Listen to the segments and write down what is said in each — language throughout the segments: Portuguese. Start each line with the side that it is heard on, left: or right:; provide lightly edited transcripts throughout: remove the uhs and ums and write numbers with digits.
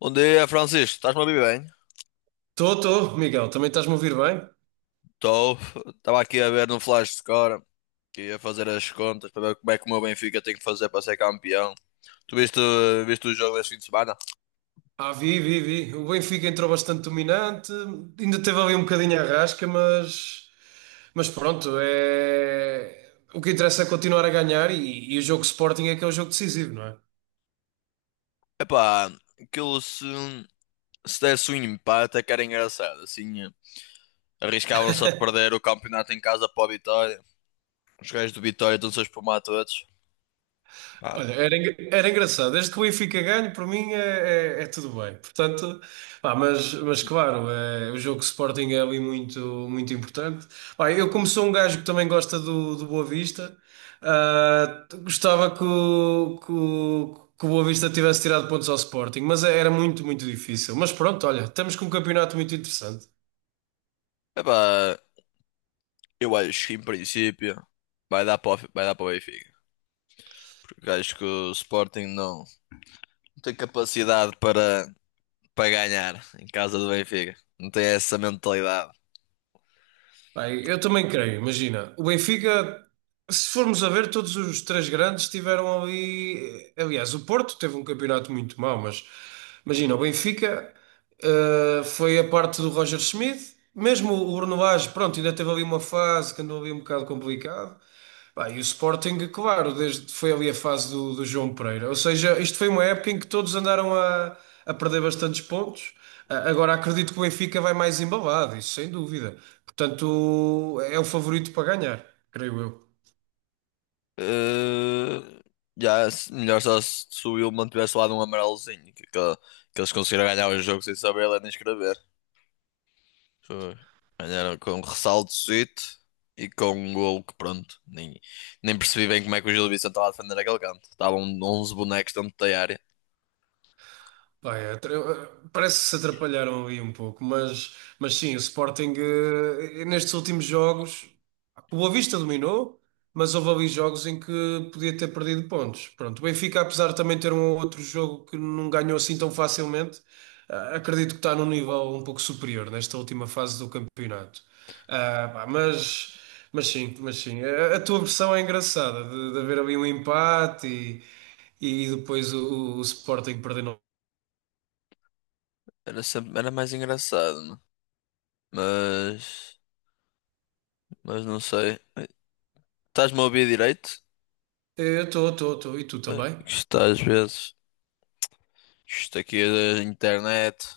left: Bom dia, Francisco. Estás-me a ouvir bem?
right: Estou, estou, Miguel, também estás-me a ouvir bem?
left: Estou. Estava aqui a ver no Flash Score que ia fazer as contas para ver como é que o meu Benfica tem que fazer para ser campeão. Tu viste o jogo deste fim de semana?
right: Ah, vi. O Benfica entrou bastante dominante, ainda teve ali um bocadinho a rasca, mas pronto, o que interessa é continuar a ganhar e o jogo Sporting é que é o jogo decisivo, não é?
left: Epá, aquilo se desse um empate é que era engraçado. Assim, arriscavam-se a perder o campeonato em casa para o Vitória. Os gajos do Vitória estão-se a espumar todos. Pá.
right: Olha, era, era engraçado. Desde que o Benfica ganhe, para mim é tudo bem. Portanto, pá, mas claro, é, o jogo Sporting é ali muito, muito importante. Pá, eu, como sou um gajo que também gosta do, do Boa Vista, gostava que o Boa Vista tivesse tirado pontos ao Sporting, mas era muito, muito difícil. Mas pronto, olha, estamos com um campeonato muito interessante.
left: Epá, eu acho que em princípio vai dar para o Benfica. Porque acho que o Sporting não tem capacidade para ganhar em casa do Benfica. Não tem essa mentalidade.
right: Bem, eu também creio, imagina, o Benfica, se formos a ver, todos os três grandes tiveram ali. Aliás, o Porto teve um campeonato muito mau, mas imagina, o Benfica foi a parte do Roger Schmidt, mesmo o Bruno Lage, pronto, ainda teve ali uma fase que andou ali um bocado complicado. Bem, e o Sporting, claro, desde foi ali a fase do, do João Pereira. Ou seja, isto foi uma época em que todos andaram a perder bastantes pontos. Agora acredito que o Benfica vai mais embalado, isso sem dúvida. Portanto, é o favorito para ganhar, creio eu.
left: Eh, já, melhor só se o Wilman tivesse lá de um amarelozinho, que eles conseguiram ganhar o jogo sem saber ler nem escrever. Foi. Mas era com um ressaltozito e com um golo que pronto. Nem percebi bem como é que o Gil Vicente estava a defender aquele canto. Estavam 11 bonecos dentro da área.
right: Pá, é, parece que se atrapalharam ali um pouco, mas sim, o Sporting nestes últimos jogos, o Boa Vista dominou, mas houve ali jogos em que podia ter perdido pontos. Pronto, o Benfica, apesar de também ter um outro jogo que não ganhou assim tão facilmente, acredito que está num nível um pouco superior nesta última fase do campeonato. Ah, pá, mas, mas sim, a tua versão é engraçada, de haver ali um empate e depois o Sporting perdendo.
left: Era mais engraçado, né? Mas, mas não sei. Estás-me a ouvir direito?
right: Eu estou, estou. E tu também?
left: Isto às vezes. Isto aqui é da internet.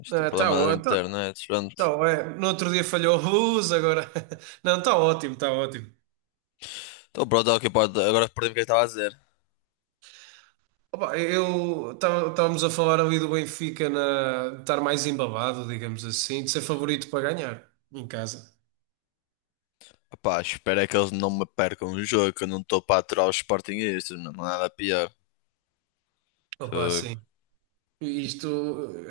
left: Isto é
right: Ah, tá,
left: problema da
right: ó- tá,
left: internet. Pronto.
right: é. No outro dia falhou a luz, agora. Não, está ótimo, está ótimo.
left: Então pronto, é o que pode. Agora perdi o que eu estava a dizer.
right: Opa, estávamos a falar ali do Benfica na, de estar mais embabado, digamos assim, de ser favorito para ganhar em casa.
left: Epá, espero é que eles não me percam o jogo, que eu não estou para aturar os Sportingistas, não há nada pior.
right: Opa,
left: Foi.
right: sim. Isto,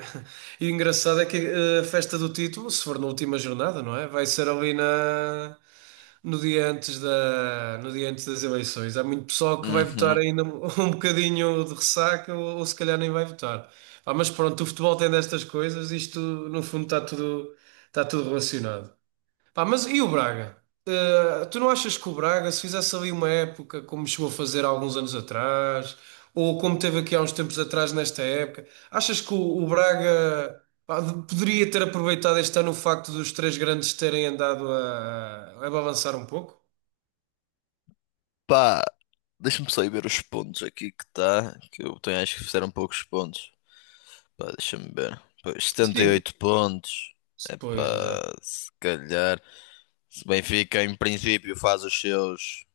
right: eh, e o engraçado é que a festa do título, se for na última jornada, não é? Vai ser ali na, no dia antes da, no dia antes das eleições. Há muito pessoal que vai votar
left: Uhum.
right: ainda um um bocadinho de ressaca ou se calhar nem vai votar. Ah, mas pronto, o futebol tem destas coisas, isto no fundo está tudo relacionado. Pá, mas e o Braga? Tu não achas que o Braga, se fizesse ali uma época como chegou a fazer há alguns anos atrás, ou como teve aqui há uns tempos atrás nesta época, achas que o Braga pá, poderia ter aproveitado este ano o facto dos três grandes terem andado a avançar um pouco?
left: Pá, deixa-me só ir ver os pontos aqui que está. Que eu tenho, acho que fizeram poucos pontos. Pá, deixa-me ver. Pois,
right: Sim,
left: 78 pontos. É
right: pois, exato.
left: pá, se calhar. Se o Benfica, em princípio, faz os seus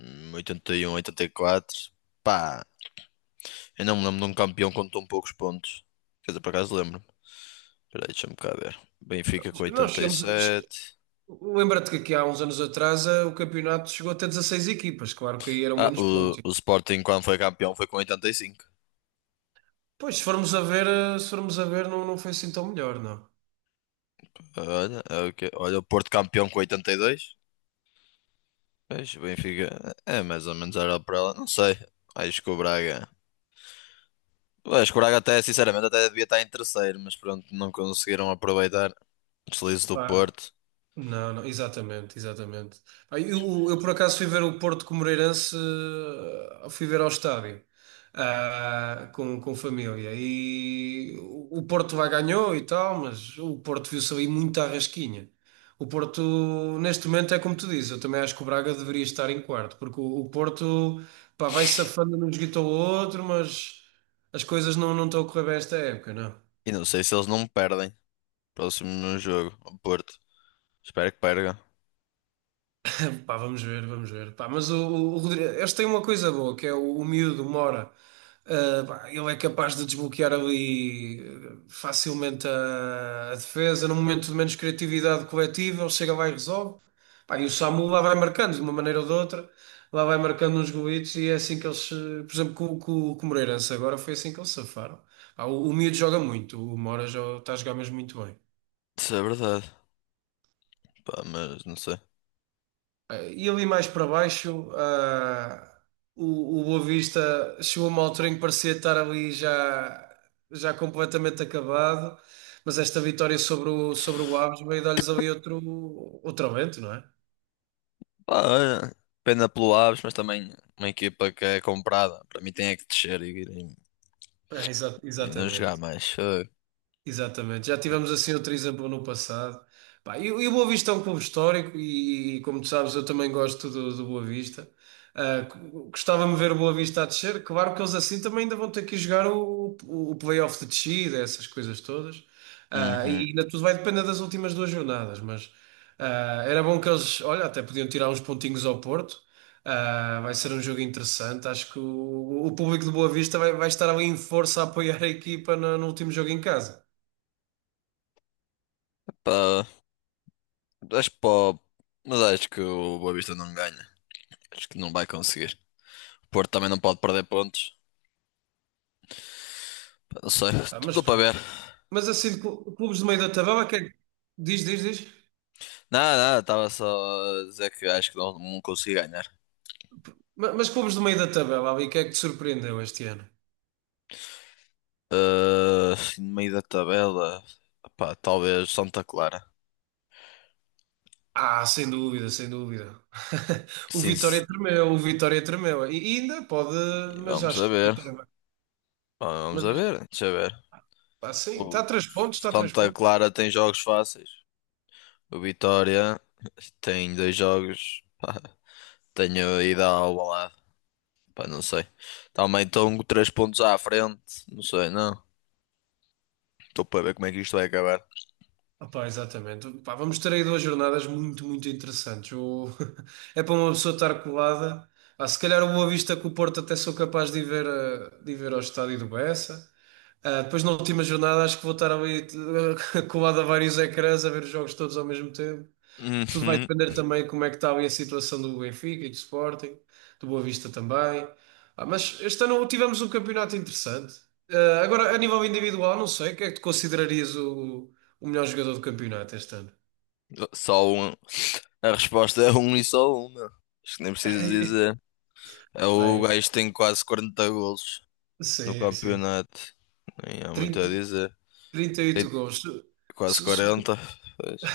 left: 81, 84. Pá, eu não me lembro de um campeão com tão poucos pontos. Quer dizer, por acaso lembro-me. Espera aí, deixa-me cá ver. Benfica com
right: Nós chegamos. che-
left: 87.
right: Lembra-te que aqui há uns anos atrás o campeonato chegou até 16 equipas, claro que aí eram
left: Ah,
right: menos
left: o,
right: pontos.
left: o Sporting, quando foi campeão, foi com 85.
right: Pois, se formos a ver, eh, se formos a ver, não, não foi assim tão melhor, não.
left: Olha, é o que- olha, o Porto campeão com 82. Pois, o Benfica é mais ou menos era para ela. Não sei. Acho que o Braga. Acho que o Braga até, sinceramente, até devia estar em terceiro, mas pronto, não conseguiram aproveitar o deslize do
right: Pá,
left: Porto.
right: não, não, exatamente, exatamente. Ah, eu por acaso fui ver o Porto com o Moreirense, fui ver ao estádio, com família. E o Porto lá ganhou e tal, mas o Porto viu-se ali muito à rasquinha. O Porto, neste momento, é como tu dizes, eu também acho que o Braga deveria estar em quarto, porque o Porto, pá, vai safando num joguito ao outro, mas as coisas não estão a correr bem esta época, não.
left: E não sei se eles não perdem. Próximo no jogo, o Porto. Espero que perca.
right: Pá, vamos ver, vamos ver. Pá, mas o Rodrigo, este tem uma coisa boa, que é o miúdo Mora. Ah, pá, ele é capaz de desbloquear ali facilmente a defesa, num momento de menos criatividade coletiva, ele chega lá e resolve. Pá, e o Samu lá vai marcando, de uma maneira ou de outra, lá vai marcando uns golitos e é assim que eles, por exemplo, com o Moreirense agora foi assim que eles safaram. Pá, o miúdo joga muito, o Mora já está a jogar mesmo muito bem.
left: Isso é verdade. Pá, mas não sei.
right: E ali mais para baixo, o Boa Vista chegou a uma altura em que parecia estar ali já completamente acabado, mas esta vitória sobre o Aves veio dar-lhes ali outro aumento, não é?
left: Pá, olha, pena pelo Aves, mas também uma equipa que é comprada. Para mim tem é que descer e, e,
right: É,
left: e não jogar
right: exatamente.
left: mais. Foi.
right: Exatamente, já tivemos assim outro exemplo no passado. Pá, e o Boa Vista é um clube histórico e, como tu sabes, eu também gosto do, do Boa Vista. Ah, gostava-me de ver o Boa Vista a descer. Claro que eles assim também ainda vão ter que jogar o play-off de descida, essas coisas todas. Ah,
left: Uhum.
right: e ainda tudo vai depender das últimas duas jornadas, mas era bom que eles, olha, até podiam tirar uns pontinhos ao Porto. Ah, vai ser um jogo interessante. Acho que o público do Boa Vista vai, vai estar ali em força a apoiar a equipa no último jogo em casa.
left: Pá, acho que pá, mas acho que o Boa Vista não ganha. Acho que não vai conseguir. O Porto também não pode perder pontos. Pá, não sei,
right: Ah, mas
left: estou
right: pronto.
left: para ver.
right: Mas assim, de clubes do meio da tabela, diz, diz, diz.
left: Nada, nada, estava só a dizer que acho que não consigo ganhar.
right: Mas, clubes do meio da tabela, ali, que é que te surpreendeu este ano?
left: Ah, no meio da tabela, pá, talvez Santa Clara.
right: Ah, sem dúvida, sem dúvida. O
left: Sim,
right: Vitória tremeu, o Vitória tremeu. E ainda pode, mas
left: vamos a
right: acho que o
left: ver.
right: Vitória vai.
left: Vamos
right: Mas
left: a
right: acho-
left: ver, deixa eu ver.
right: Pá, sim, está
left: O
right: a três pontos, está a três
left: Santa
right: pontos.
left: Clara tem jogos fáceis. O Vitória tem dois jogos. Pá, tenho ido ao Alvalade. Pá, não sei. Também estão três pontos à frente. Não sei, não. Estou para ver como é que isto vai acabar.
right: Ah, pá, exatamente. Pá, vamos ter aí duas jornadas muito, muito interessantes. É para uma pessoa estar colada. Ah, se calhar o Boa Vista com o Porto até sou capaz de ir ver, de ir ver ao estádio do Bessa. Ah, depois na última jornada acho que vou estar ali colado a vários ecrãs a ver os jogos todos ao mesmo tempo. Tudo vai
left: Uhum.
right: depender também como é que está ali a situação do Benfica e do Sporting, do Boa Vista também. Ah, mas este ano tivemos um campeonato interessante. Ah, agora, a nível individual, não sei, quem é que tu considerarias o melhor jogador do campeonato este ano?
left: Só um. A resposta é um e só uma. Acho que nem preciso dizer. É o
right: Vai,
left: gajo que tem quase 40 golos no
right: sim, sim.
left: campeonato. Nem há muito a
right: 30,
left: dizer. Tem
right: 38 gols.
left: quase
right: Se- se-
left: 40. Pois.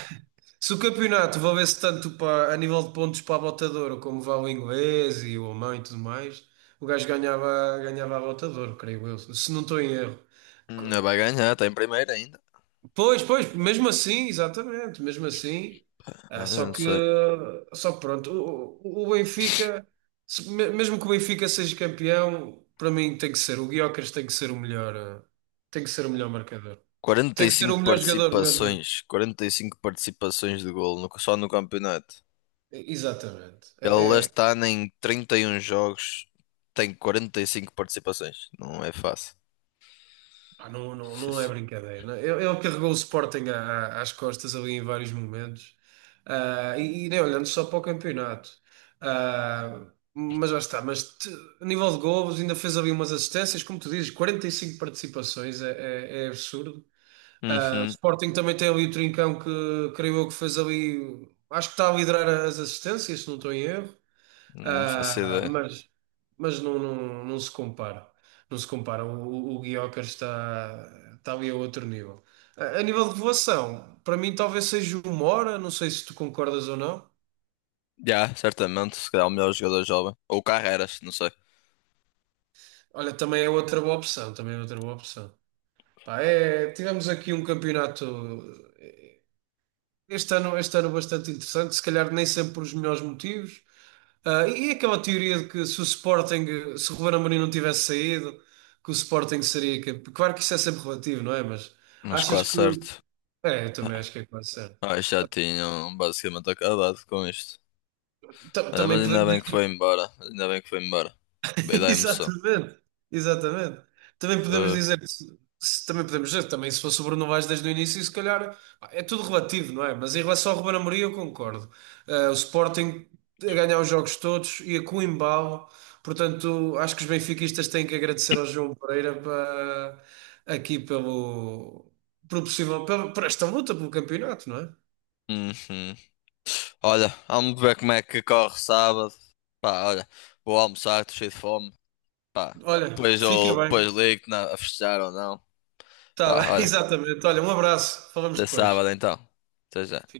right: Se o campeonato valesse tanto para, a nível de pontos para a Bota de Ouro como vale o inglês e o alemão e tudo mais, o gajo ganhava, ganhava a Bota de Ouro, creio eu, se não estou em erro.
left: Ainda vai ganhar, está em primeiro ainda.
right: Pois, pois, mesmo assim, exatamente, mesmo assim. Ah,
left: Ah, eu
right: só
left: não
right: que,
left: sei.
right: só que pronto, o Benfica, mesmo que o Benfica seja campeão, para mim tem que ser, o Gyökeres tem que ser o melhor, tem que ser o melhor marcador. Tem que ser o
left: 45
right: melhor jogador, o melhor jogador.
left: participações, 45 participações de golo só no campeonato.
right: Exatamente.
left: Ele está em 31 jogos, tem 45 participações. Não é fácil.
right: Pá, não, não,
left: Sim,
right: não é
left: sim.
right: brincadeira. Não. é? Ele carregou o Sporting às costas ali em vários momentos. Ah, e nem olhando só para o campeonato. Ah, mas já está. A nível de golos, ainda fez ali umas assistências, como tu dizes, 45 participações, é, é absurdo. Ah, o
left: Uhum.
right: Sporting também tem ali o Trincão que creio eu que fez ali. Acho que está a liderar as assistências, se não estou em erro.
left: Não faço
right: Ah,
left: ideia.
right: mas não, não, não se compara. Não se compara. O Gyökeres está, está ali a outro nível. A nível de voação, para mim talvez seja o Mora, não sei se tu concordas ou não.
left: Já, certamente, se calhar o melhor jogador jovem. Ou Carreras, não sei.
right: Olha, também é outra boa opção, também é outra boa opção. Pá, é, tivemos aqui um campeonato este ano bastante interessante, se calhar nem sempre por os melhores motivos. Ah, e aquela teoria de que se o Sporting, se o Ruben Amorim não tivesse saído, que o Sporting seria campeão. Claro que isso é sempre relativo, não é? Mas
left: Mas
right: achas
left: quase
right: que.
left: certo.
right: É, eu também acho que é quase certo.
left: Ah, já tinham basicamente acabado com isto. Ah, mas
right: Também
left: ainda
right: podemos
left: bem que foi
right: dizer.
left: embora. Ainda bem que foi embora. Bem da emoção.
right: Exatamente, exatamente.
left: Foi.
right: Também podemos dizer, que também se fosse o Bruno Vaz desde o início, se calhar pá, é tudo relativo, não é? Mas em relação ao Ruben Amorim, eu concordo. O Sporting a ganhar os jogos todos e a com embalo, portanto, acho que os benfiquistas têm que agradecer ao João Pereira aqui pelo possível, pelo, por esta luta pelo campeonato, não é?
left: Uhum. Olha, vamos ver como é que corre sábado. Pá, olha, vou almoçar, estou cheio de fome. Pá,
right: Olha,
left: depois
right: fica
left: eu
right: bem,
left: depois ligo-te a festejar ou não.
right: está
left: Pá,
right: bem,
left: olha,
right: exatamente. Olha, um abraço, falamos
left: até
right: depois.
left: sábado então. Até já.